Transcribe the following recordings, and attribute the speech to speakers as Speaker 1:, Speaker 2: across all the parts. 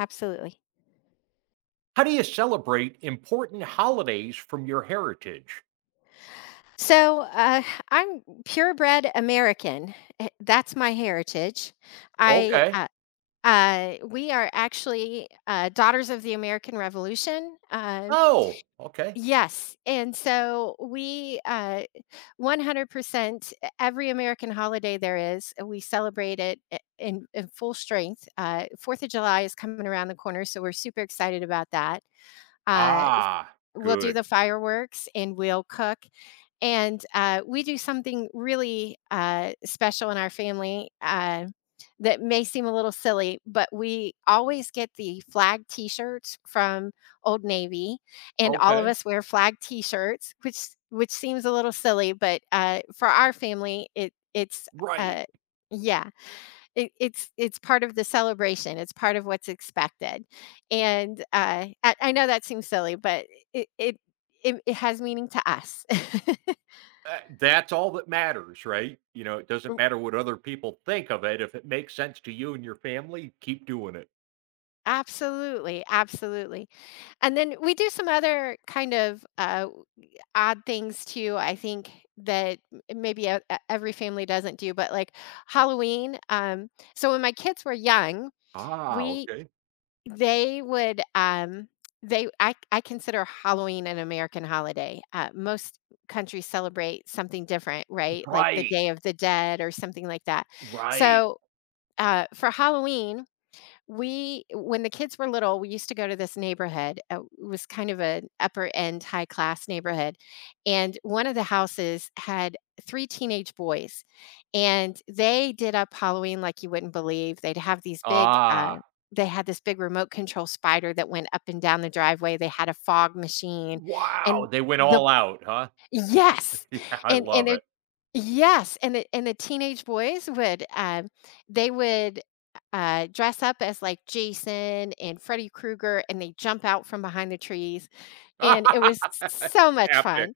Speaker 1: Absolutely.
Speaker 2: How do you celebrate important holidays from your heritage?
Speaker 1: So I'm purebred American. That's my heritage. I
Speaker 2: Okay.
Speaker 1: We are actually daughters of the American Revolution.
Speaker 2: Oh, okay.
Speaker 1: Yes, and so we 100% every American holiday there is, we celebrate it in full strength. Fourth of July is coming around the corner, so we're super excited about that. Uh,
Speaker 2: Ah,
Speaker 1: we'll do
Speaker 2: good.
Speaker 1: the fireworks and we'll cook. And, we do something really, special in our family, that may seem a little silly, but we always get the flag T-shirts from Old Navy, and all of
Speaker 2: Okay.
Speaker 1: us wear flag T-shirts, which seems a little silly, but, for our family, it's,
Speaker 2: Right.
Speaker 1: uh yeah, it's part of the celebration, it's part of what's expected, and, I know that seems silly, but it it it has meaning to us.
Speaker 2: That's all that matters, right? It doesn't matter what other people think of it. If it makes sense to you and your family, keep doing it.
Speaker 1: Absolutely, absolutely. And then we do some other kind of, odd things too, I think that m maybe every family doesn't do, but, like, Halloween. So when my kids were young,
Speaker 2: Ah,
Speaker 1: we
Speaker 2: okay.
Speaker 1: they would, they I consider Halloween an American holiday. Most countries celebrate something different, right? Like the
Speaker 2: Right.
Speaker 1: Day of the Dead or something like that.
Speaker 2: Right.
Speaker 1: So, for Halloween we when the kids were little, we used to go to this neighborhood. It was kind of an upper end, high class neighborhood, and one of the houses had three teenage boys, and they did up Halloween like you wouldn't believe. They'd have these big,
Speaker 2: Ah,
Speaker 1: they had this big remote control spider that went up and down the driveway, they had a fog machine,
Speaker 2: wow.
Speaker 1: and
Speaker 2: They went
Speaker 1: the
Speaker 2: all out, huh?
Speaker 1: yes,
Speaker 2: Yeah, I
Speaker 1: and
Speaker 2: love
Speaker 1: they're
Speaker 2: it.
Speaker 1: yes, and the teenage boys would dress up as, like, Jason and Freddy Krueger, and they jump out from behind the trees, and it was so much
Speaker 2: Epic.
Speaker 1: fun.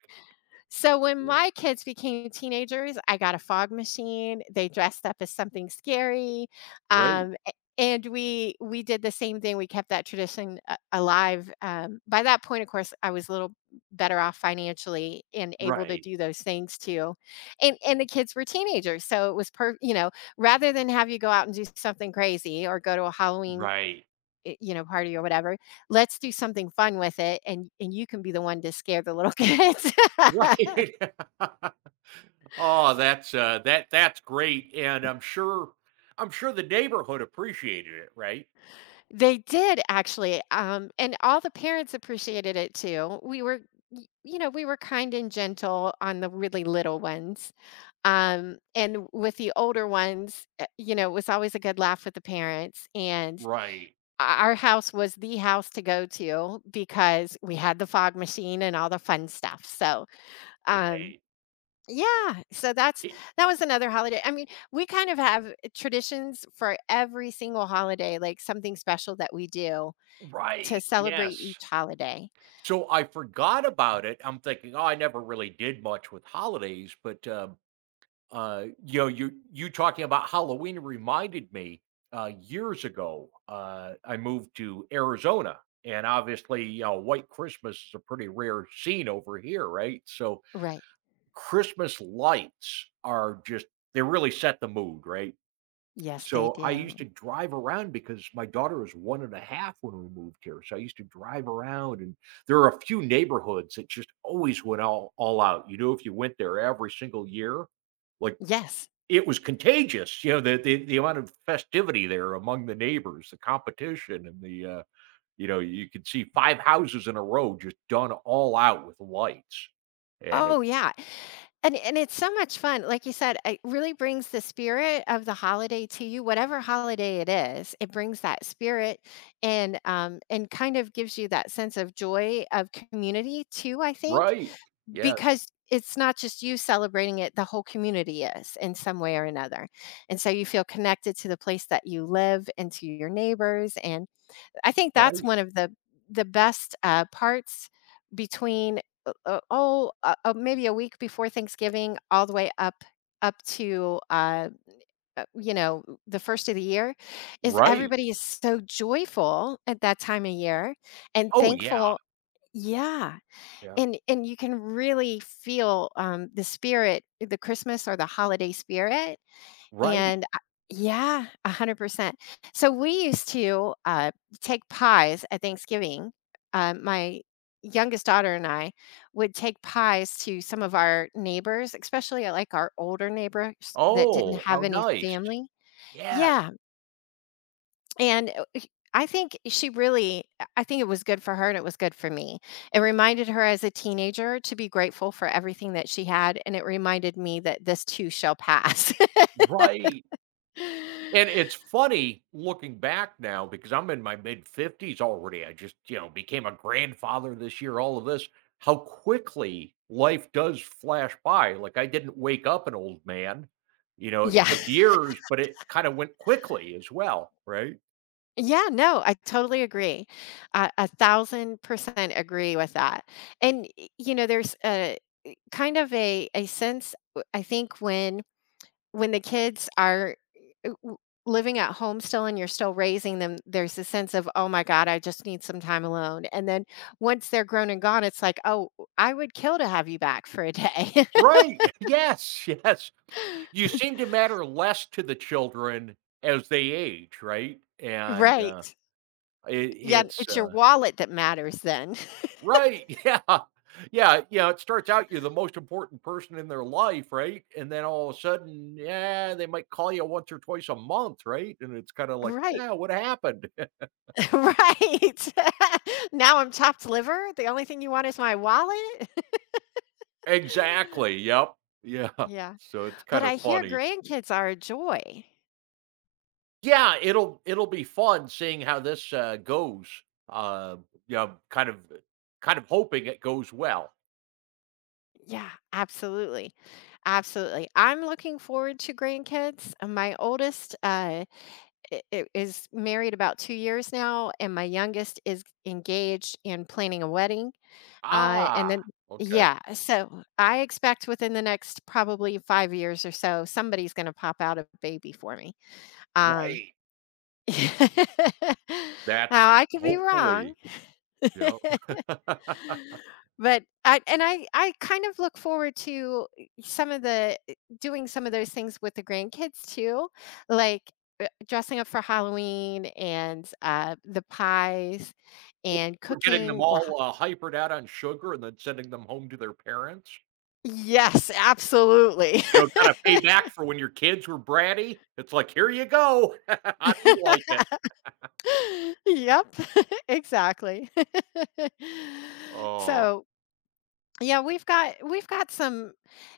Speaker 1: So when
Speaker 2: Yeah.
Speaker 1: my kids became teenagers, I got a fog machine. They dressed up as something scary,
Speaker 2: Right.
Speaker 1: um, a- and we did the same thing. We kept that tradition alive. By that point, of course, I was a little better off financially and able to
Speaker 2: Right.
Speaker 1: do those things too. And the kids were teenagers, so it was per you know rather than have you go out and do something crazy or go to a Halloween
Speaker 2: Right.
Speaker 1: party or whatever. Let's do something fun with it, and you can be the one to scare the little kids.
Speaker 2: Right. Oh, that's great, and I'm sure the neighborhood appreciated it, right?
Speaker 1: They did actually, and all the parents appreciated it too. We were y you know, we were kind and gentle on the really little ones, and with the older ones, it was always a good laugh with the parents, and
Speaker 2: Right,
Speaker 1: o our house was the house to go to because we had the fog machine and all the fun stuff. So, um
Speaker 2: right.
Speaker 1: yeah, so that's
Speaker 2: It
Speaker 1: that was another holiday. I mean, we kind of have traditions for every single holiday, like something special that we do to
Speaker 2: right,
Speaker 1: celebrate
Speaker 2: yes.
Speaker 1: each holiday.
Speaker 2: So, I forgot about it. I'm thinking, "Oh, I never really did much with holidays," but you know, you talking about Halloween reminded me, years ago, I moved to Arizona, and obviously, you know, White Christmas is a pretty rare scene over here, right? So,
Speaker 1: Right.
Speaker 2: Christmas lights are just they really set the mood, right?
Speaker 1: Yes, they
Speaker 2: So I used to
Speaker 1: do.
Speaker 2: drive around because my daughter was one and a half when we moved here, so I used to drive around, and there are a few neighborhoods that just always went all out. You know, if you went there every single year, like,
Speaker 1: Yes.
Speaker 2: it was contagious, you know, the amount of festivity there among the neighbors, the competition, and you know, you could see 5 houses in a row just done all out with lights, and it
Speaker 1: Oh,
Speaker 2: was
Speaker 1: yeah. And it's so much fun. Like you said, it really brings the spirit of the holiday to you, whatever holiday it is. It brings that spirit, and kind of gives you that sense of joy of community too, I think,
Speaker 2: right. Yeah.
Speaker 1: because it's not just you celebrating it, the whole community is in some way or another. And so you feel connected to the place that you live and to your neighbors, and I think that's
Speaker 2: Right,
Speaker 1: one of the best, parts between, oh, maybe a week before Thanksgiving all the way up to, uh, you know, the 1st of the year, is
Speaker 2: right.
Speaker 1: everybody is so joyful at that time of year and
Speaker 2: Oh, yeah.
Speaker 1: thankful. Yeah,
Speaker 2: Yeah.
Speaker 1: and you can really feel, the Christmas or the holiday spirit.
Speaker 2: Right.
Speaker 1: And I Yeah, 100%. So, we used to, take pies at Thanksgiving. My youngest daughter and I would take pies to some of our neighbors, especially, like, our older neighbors that didn't
Speaker 2: Oh, how
Speaker 1: have any
Speaker 2: nice.
Speaker 1: family.
Speaker 2: Yeah,
Speaker 1: Yeah, and o h I think she really I think it was good for her, and it was good for me. It reminded her as a teenager to be grateful for everything that she had, and it reminded me that this too shall pass.
Speaker 2: right. And it's funny looking back now because I'm in my mid-50s already. I just, you know, became a grandfather this year, all of this, how quickly life does flash by. Like, I didn't wake up an old man. You know, it
Speaker 1: Yeah.
Speaker 2: took years, but it kind of went quickly as well, right?
Speaker 1: Yeah, no, I totally agree. A 1,000% agree with that. And, there's a kind of a sense, w I think when the kids are, eh, w living at home still, and you're still raising them, there's a sense of, "Oh my god, I just need some time alone." And then once they're grown and gone, it's like, "Oh, I would kill to have you back for a day."
Speaker 2: Right. Yes, yes. You seem to matter less to the children as they age, right? And,
Speaker 1: Right.
Speaker 2: it
Speaker 1: Yeah,
Speaker 2: it's,
Speaker 1: it's your
Speaker 2: uh
Speaker 1: wallet that matters then.
Speaker 2: Right, yeah. Yeah, yeah, it starts out you're the most important person in their life, right? And then all of a sudden, yeah, they might call you once or twice a month, right? And it's kinda like,
Speaker 1: Right.
Speaker 2: "Yeah, what happened?"
Speaker 1: Right. Now I'm chopped liver. The only thing you want is my wallet.
Speaker 2: Exactly, yep. Yeah.
Speaker 1: Yeah.
Speaker 2: So it's
Speaker 1: But
Speaker 2: kind of
Speaker 1: I hear
Speaker 2: funny.
Speaker 1: grandkids are a joy.
Speaker 2: Yeah, it'll be fun seeing how this goes. Uh, yeah, I'm kind of hoping it goes well.
Speaker 1: Yeah, absolutely. Absolutely. I'm looking forward to grandkids. My oldest is married about 2 years now, and my youngest is engaged and planning a wedding. And
Speaker 2: Ah,
Speaker 1: then,
Speaker 2: okay,
Speaker 1: yeah, so I expect within the next probably 5 years or so, somebody's going to pop out a baby for me. Um,
Speaker 2: right. That's
Speaker 1: Now I could be wrong,
Speaker 2: hopefully Yep.
Speaker 1: but I and I I kind of look forward to eh, some of the eh, doing some of those things with the grandkids too, like, dressing up for Halloween and, the pies
Speaker 2: Or
Speaker 1: and
Speaker 2: we're getting them
Speaker 1: cooking the ha.
Speaker 2: all, hypered out on sugar and then sending them home to their parents.
Speaker 1: Yes, absolutely.
Speaker 2: You know, kinda pay back for when your kids were bratty. It's like, "Here you go. How do you like it?"
Speaker 1: Yep, exactly.
Speaker 2: Oh.
Speaker 1: So, yeah, we've got some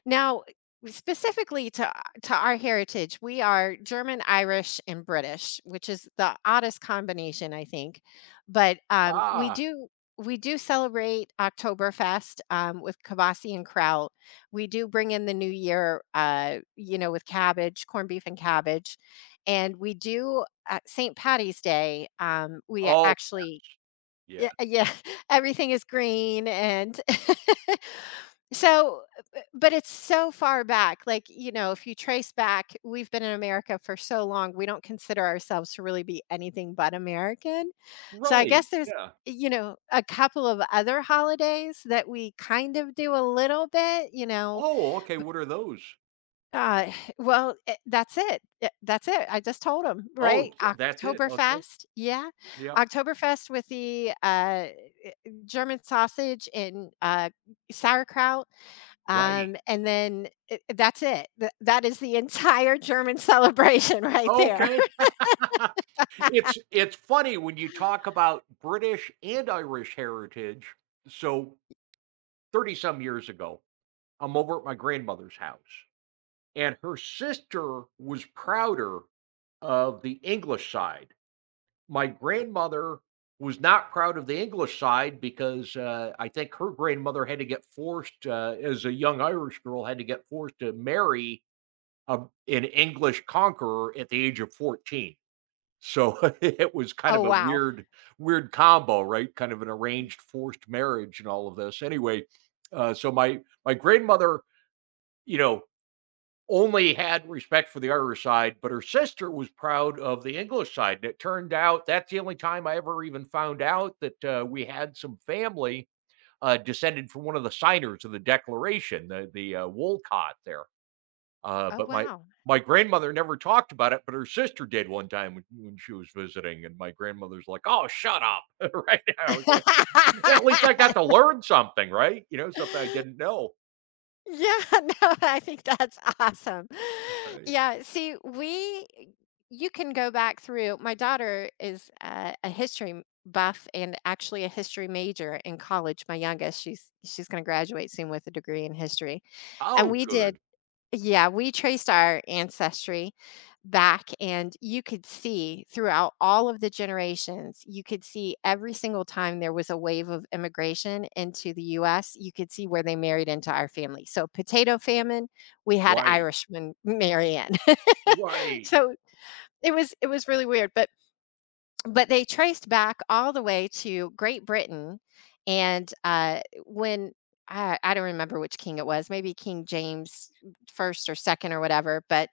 Speaker 1: now specifically to our heritage. We are German, Irish, and British, which is the oddest combination, I think. But we
Speaker 2: Ah.
Speaker 1: do we do celebrate Oktoberfest, with kibasi and kraut. We do bring in the new year, with cabbage, corned beef, and cabbage, and we do St. Patty's Day. We
Speaker 2: Oh,
Speaker 1: actually
Speaker 2: yeah.
Speaker 1: yeah, yeah, everything is green and so, b but it's so far back, like, you know, if you trace back, we've been in America for so long, we don't consider ourselves to really be anything but American. So I
Speaker 2: Right,
Speaker 1: guess there's,
Speaker 2: yeah.
Speaker 1: a couple of other holidays that we kind of do a little bit,
Speaker 2: Oh, okay, what are those?
Speaker 1: uh, well, that's it, that's it, I just told 'em,
Speaker 2: Oh,
Speaker 1: right?
Speaker 2: j that's it, okay.
Speaker 1: Oktoberfest, yeah,
Speaker 2: Yeah.
Speaker 1: Oktoberfest with the, German sausage and, sauerkraut,
Speaker 2: Right.
Speaker 1: and then I that's it. Th that is the entire German celebration right there.
Speaker 2: Okay. It's funny when you talk about British and Irish heritage. So 30 some years ago, I'm over at my grandmother's house, and her sister was prouder of the English side. My grandmother was not proud of the English side because I think her grandmother had to get forced, as a young Irish girl, had to get forced to marry a, an English conqueror at the age of 14. So, it was kind
Speaker 1: Oh,
Speaker 2: of a
Speaker 1: wow.
Speaker 2: weird combo, right? Kind of an arranged forced marriage and all of this. Anyway, so my grandmother, you know, only had respect for the Irish side, but her sister was proud of the English side, and it turned out that's the only time I ever even found out that, we had some family, descended from one of the signers of the Declaration, the Wolcott there. Uh,
Speaker 1: Oh,
Speaker 2: but my
Speaker 1: wow.
Speaker 2: my grandmother never talked about it, but her sister did one time when she was visiting, and my grandmother's like, "Oh, shut up!" right now, it's like at least I got to learn something, right? You know, something I didn't know.
Speaker 1: Yeah, no, I think that's awesome.
Speaker 2: Right?
Speaker 1: Yeah, see, we you can go back through my daughter is a history buff and actually a history major in college, my youngest. She's gonna graduate soon with a degree in history. And
Speaker 2: Oh,
Speaker 1: we did
Speaker 2: good.
Speaker 1: Yeah, we traced our ancestry back, and you could see throughout all of the generations, you could see every single time there was a wave of immigration into the US, you could see where they married into our family. So, potato famine, we had
Speaker 2: Right.
Speaker 1: Irishmen marry in.
Speaker 2: Right.
Speaker 1: So, it was really weird, but they traced back all the way to Great Britain. And when I don't remember which king it was, maybe King James first or second or whatever, but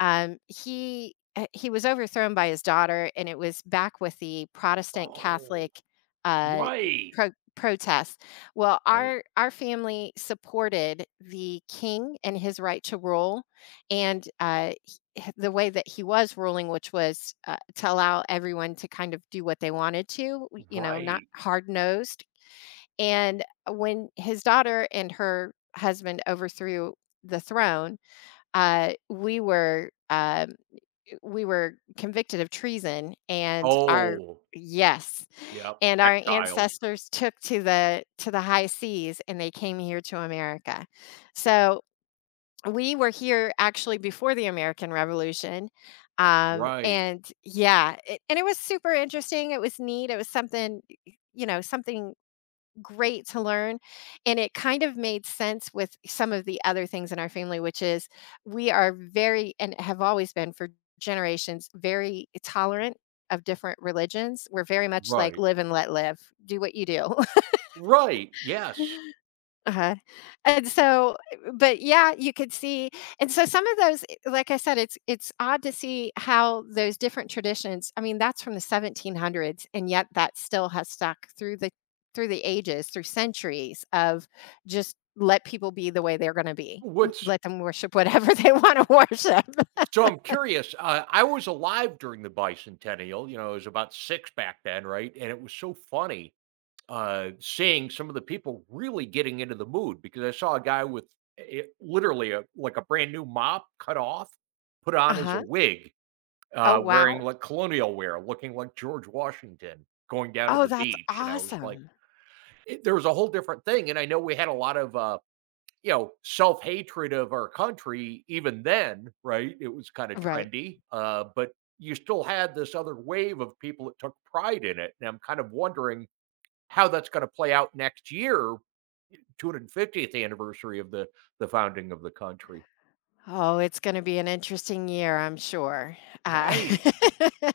Speaker 1: he was overthrown by his daughter, and it was back with the Protestant
Speaker 2: Oh,
Speaker 1: Catholic uh,
Speaker 2: right.
Speaker 1: protests. Well,
Speaker 2: Right.
Speaker 1: our family supported the king and his right to rule, and the way that he was ruling, which was to allow everyone to kind of do what they wanted to, not
Speaker 2: Right.
Speaker 1: hard nosed. And when his daughter and her husband overthrew the throne, uh, we were um, we were convicted of treason, and our
Speaker 2: Oh,
Speaker 1: yes,
Speaker 2: yep.
Speaker 1: and our
Speaker 2: Exiled.
Speaker 1: ancestors took to the high seas, and they came here to America. So we were here actually before the American Revolution,
Speaker 2: Right.
Speaker 1: and yeah, it and it was super interesting, it was neat, it was something great to learn, and it kind of made sense with some of the other things in our family, which is we are very and have always been for generations, very tolerant of different religions. We're very much like
Speaker 2: Right.
Speaker 1: live and let live, do what you do.
Speaker 2: Right. Yes.
Speaker 1: Uh-huh. And so, but yeah, you could see, and so some of those I like I said, it's odd to see how those different traditions I mean, that's from the 1700s, and yet that still has stuck through the ages, through centuries of just let people be the way they're gonna be. Y
Speaker 2: What's
Speaker 1: Let them worship whatever they wanna worship.
Speaker 2: So I'm curious. I was alive during the bicentennial. You know, I was about six back then, right? And it was so funny seeing some of the people really getting into the mood because I saw a guy with it, literally a, like a brand new mop cut off, put on as a
Speaker 1: Uh-huh.
Speaker 2: wig,
Speaker 1: Oh,
Speaker 2: wearing
Speaker 1: wow.
Speaker 2: like colonial wear, looking like George Washington, going down to
Speaker 1: Oh,
Speaker 2: the
Speaker 1: that's
Speaker 2: beach. And I was like,
Speaker 1: awesome.
Speaker 2: it, there was a whole different thing. And I know we had a lot of you know, self hatred of our country, even then, right? It was kind of
Speaker 1: Right.
Speaker 2: trendy, but you still had this other wave of people that took pride in it. And I'm kind of wondering how that's going to play out next year, 250th anniversary of the founding of the country.
Speaker 1: Oh, it's gonna be an interesting year, I'm sure. Uh
Speaker 2: Right.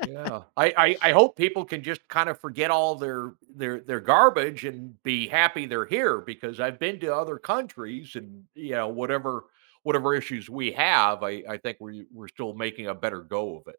Speaker 2: Yeah. I hope people can just kinda forget all their garbage and be happy they're here because I've been to other countries and, you know, whatever issues we have, I think we're still making a better go of it.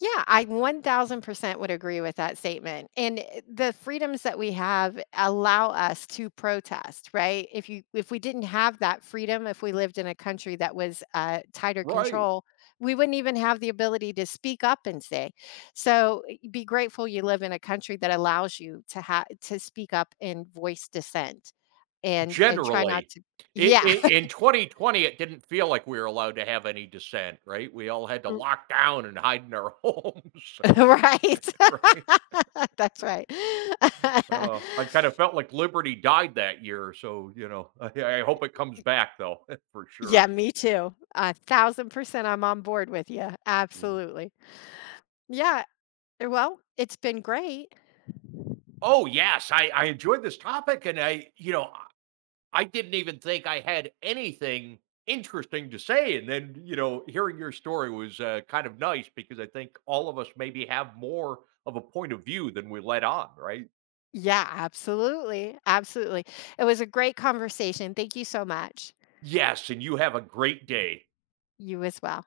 Speaker 1: Yeah, I 1,000% would agree with that statement. And the freedoms that we have allow us to protest, right? If we didn't have that freedom, if we lived in a country that was tighter
Speaker 2: Right.
Speaker 1: control, we wouldn't even have the ability to speak up and say. So be grateful you live in a country that allows you to have to speak up and voice dissent, and try not
Speaker 2: Generally.
Speaker 1: to.
Speaker 2: I
Speaker 1: Yeah,
Speaker 2: in 2020, it didn't feel like we were allowed to have any dissent, right? We all had to lock down and hide in our homes,
Speaker 1: right.
Speaker 2: right?
Speaker 1: That's right.
Speaker 2: Oh, I kinda felt like liberty died that year, so, you know, I hope it comes back though, for sure.
Speaker 1: Yeah, me too. 1,000% I'm on board with you.
Speaker 2: Yeah.
Speaker 1: Absolutely. Yeah, well, it's been great.
Speaker 2: Oh, yes. I enjoyed this topic, and I, you know, I didn't even think I had anything interesting to say. And then, you know, hearing your story was kind of nice because I think all of us maybe have more of a point of view than we let on, right?
Speaker 1: Yeah, absolutely, absolutely. It was a great conversation. Thank you so much.
Speaker 2: Yes. And you have a great day.
Speaker 1: You as well.